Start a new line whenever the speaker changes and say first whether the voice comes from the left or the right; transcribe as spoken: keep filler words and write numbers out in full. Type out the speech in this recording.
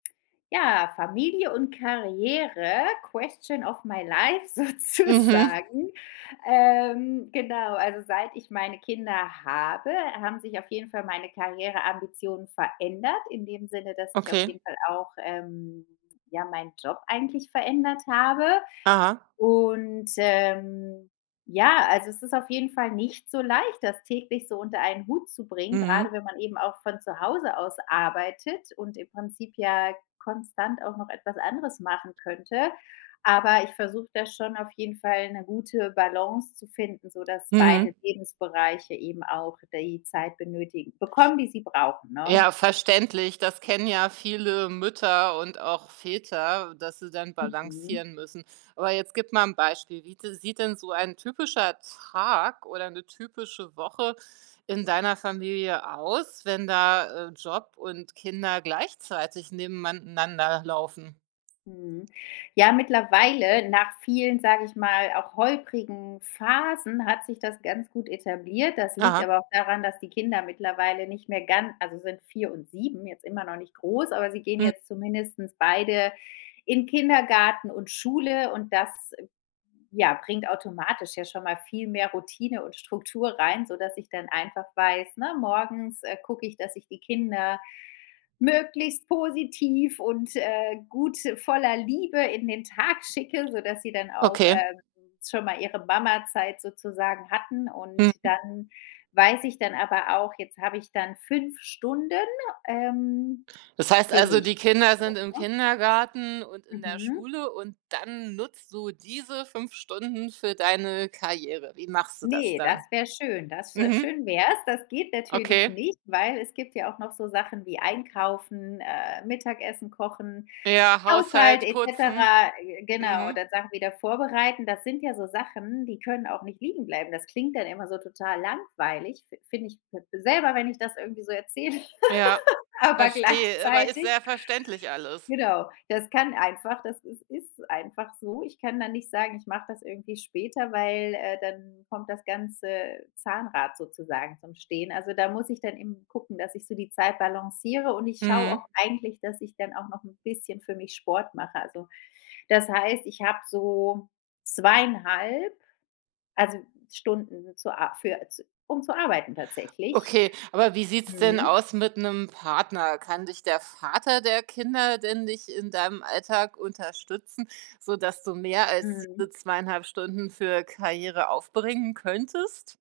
left: Ja, Familie und Karriere, question of my life
right: Mhm.
left: sozusagen, ähm, genau, also seit ich meine Kinder habe, haben sich auf jeden Fall meine Karriereambitionen verändert in dem Sinne, dass ich auf
right: Okay.
left: jeden Fall auch, ähm, ja meinen Job eigentlich verändert habe
right: Aha.
left: und, ähm, ja, also es ist auf jeden Fall nicht so leicht, das täglich so unter einen Hut zu bringen,
right: Mhm.
left: grade wenn man eben auch von zu Hause aus arbeitet und im Prinzip ja konstant auch noch etwas anderes machen könnte. Aber ich versuche da schon auf jeden Fall 'ne gute Balance zu finden, sodass beide
right: Mhm.
left: Lebensbereiche eben auch die Zeit benötigen bekommen, die sie brauchen, ne?
right: Ja verständlich, das kennen ja viele Mütter und auch Väter, dass sie dann
left: Mhm.
right: balancieren müssen. Aber jetzt gib mal 'n Beispiel, wie sieht denn so ein typischer Tag oder 'ne typische Woche in deiner Familie aus, wenn da, äh, Job und Kinder gleichzeitig nebeneinander laufen?
left: Mhm, ja, mittlerweile nach vielen, sage ich mal, auch holprigen Phasen hat sich das ganz gut etabliert. Das liegt
right: Aha.
left: aber auch daran, dass die Kinder mittlerweile nicht mehr ganz also sind vier und sieben, jetzt immer noch nicht groß, aber sie gehen
right: Hm.
left: jetzt zumindestens beide in Kindergarten und Schule und das, ja, bringt automatisch ja schon mal viel mehr Routine und Struktur rein, sodass ich dann einfach weiß, ne, morgens, äh, gucke ich, dass ich die Kinder möglichst positiv und, äh, gut, voller Liebe in den Tag schicke, sodass sie dann auch,
right: Okay.
left: ähm, schon mal ihre ‚Mama-Zeit' sozusagen hatten. Und
right: Mhm.
left: dann weiß ich dann aber auch, jetzt habe ich dann fünf Stunden, ähm,
right: Das heißt
left: für
right: also,
left: mich
right: die Kinder
left: so,
right: sind im
left: ne?
right: Kindergarten und in der
left: Mhm.
right: Schule und dann nutzt du diese fünf Stunden für deine Karriere. Wie machst du das
left: Ne, das
right: dann?
left: wär schön. Das
right: Mhm.
left: schön wär's. Das geht natürlich
right: Okay.
left: nicht, weil es gibt ja auch noch so Sachen wie Einkaufen, äh, Mittagessen kochen,
right: Ja,
left: Haushalt
right: Haushalt,
left: et
right: putzen,
left: cetera, g genau
right: mhm.
left: oder Sachen wieder vorbereiten. Das sind ja so Sachen, die können auch nicht liegen bleiben. Das klingt dann immer so total langweilig, find find ich selber, wenn ich das irgendwo so erzähle.
right: Ja,
left: Aber
right: verstehe, aber ist
left: gleichzeitig
right: sehr verständlich alles.
left: Genau. Das kann einfach das ist ist einfach so. Ich kann dann nicht sagen, ich mache das irgendwie später, weil, äh, dann kommt das ganze Zahnrad sozusagen zum Stehen. Also, da muss ich dann eben gucken, dass ich so die Zeit balanciere und ich schaue
right: Mhm.
left: auch eigentlich, dass ich dann auch noch 'n bisschen für mich Sport mache. Also das heißt, ich habe so zweieinhalb, also Stunden zu a für z um zu arbeiten tatsächlich,
right: Okay, aber wie sieht's denn
left: mhm.
right: aus mit 'nem Partner? Kann dich der Vater der Kinder denn nicht in deinem Alltag unterstützen, sodass du mehr als
left: Mhm.
right: diese zweieinhalb Stunden für Karriere aufbringen könntest?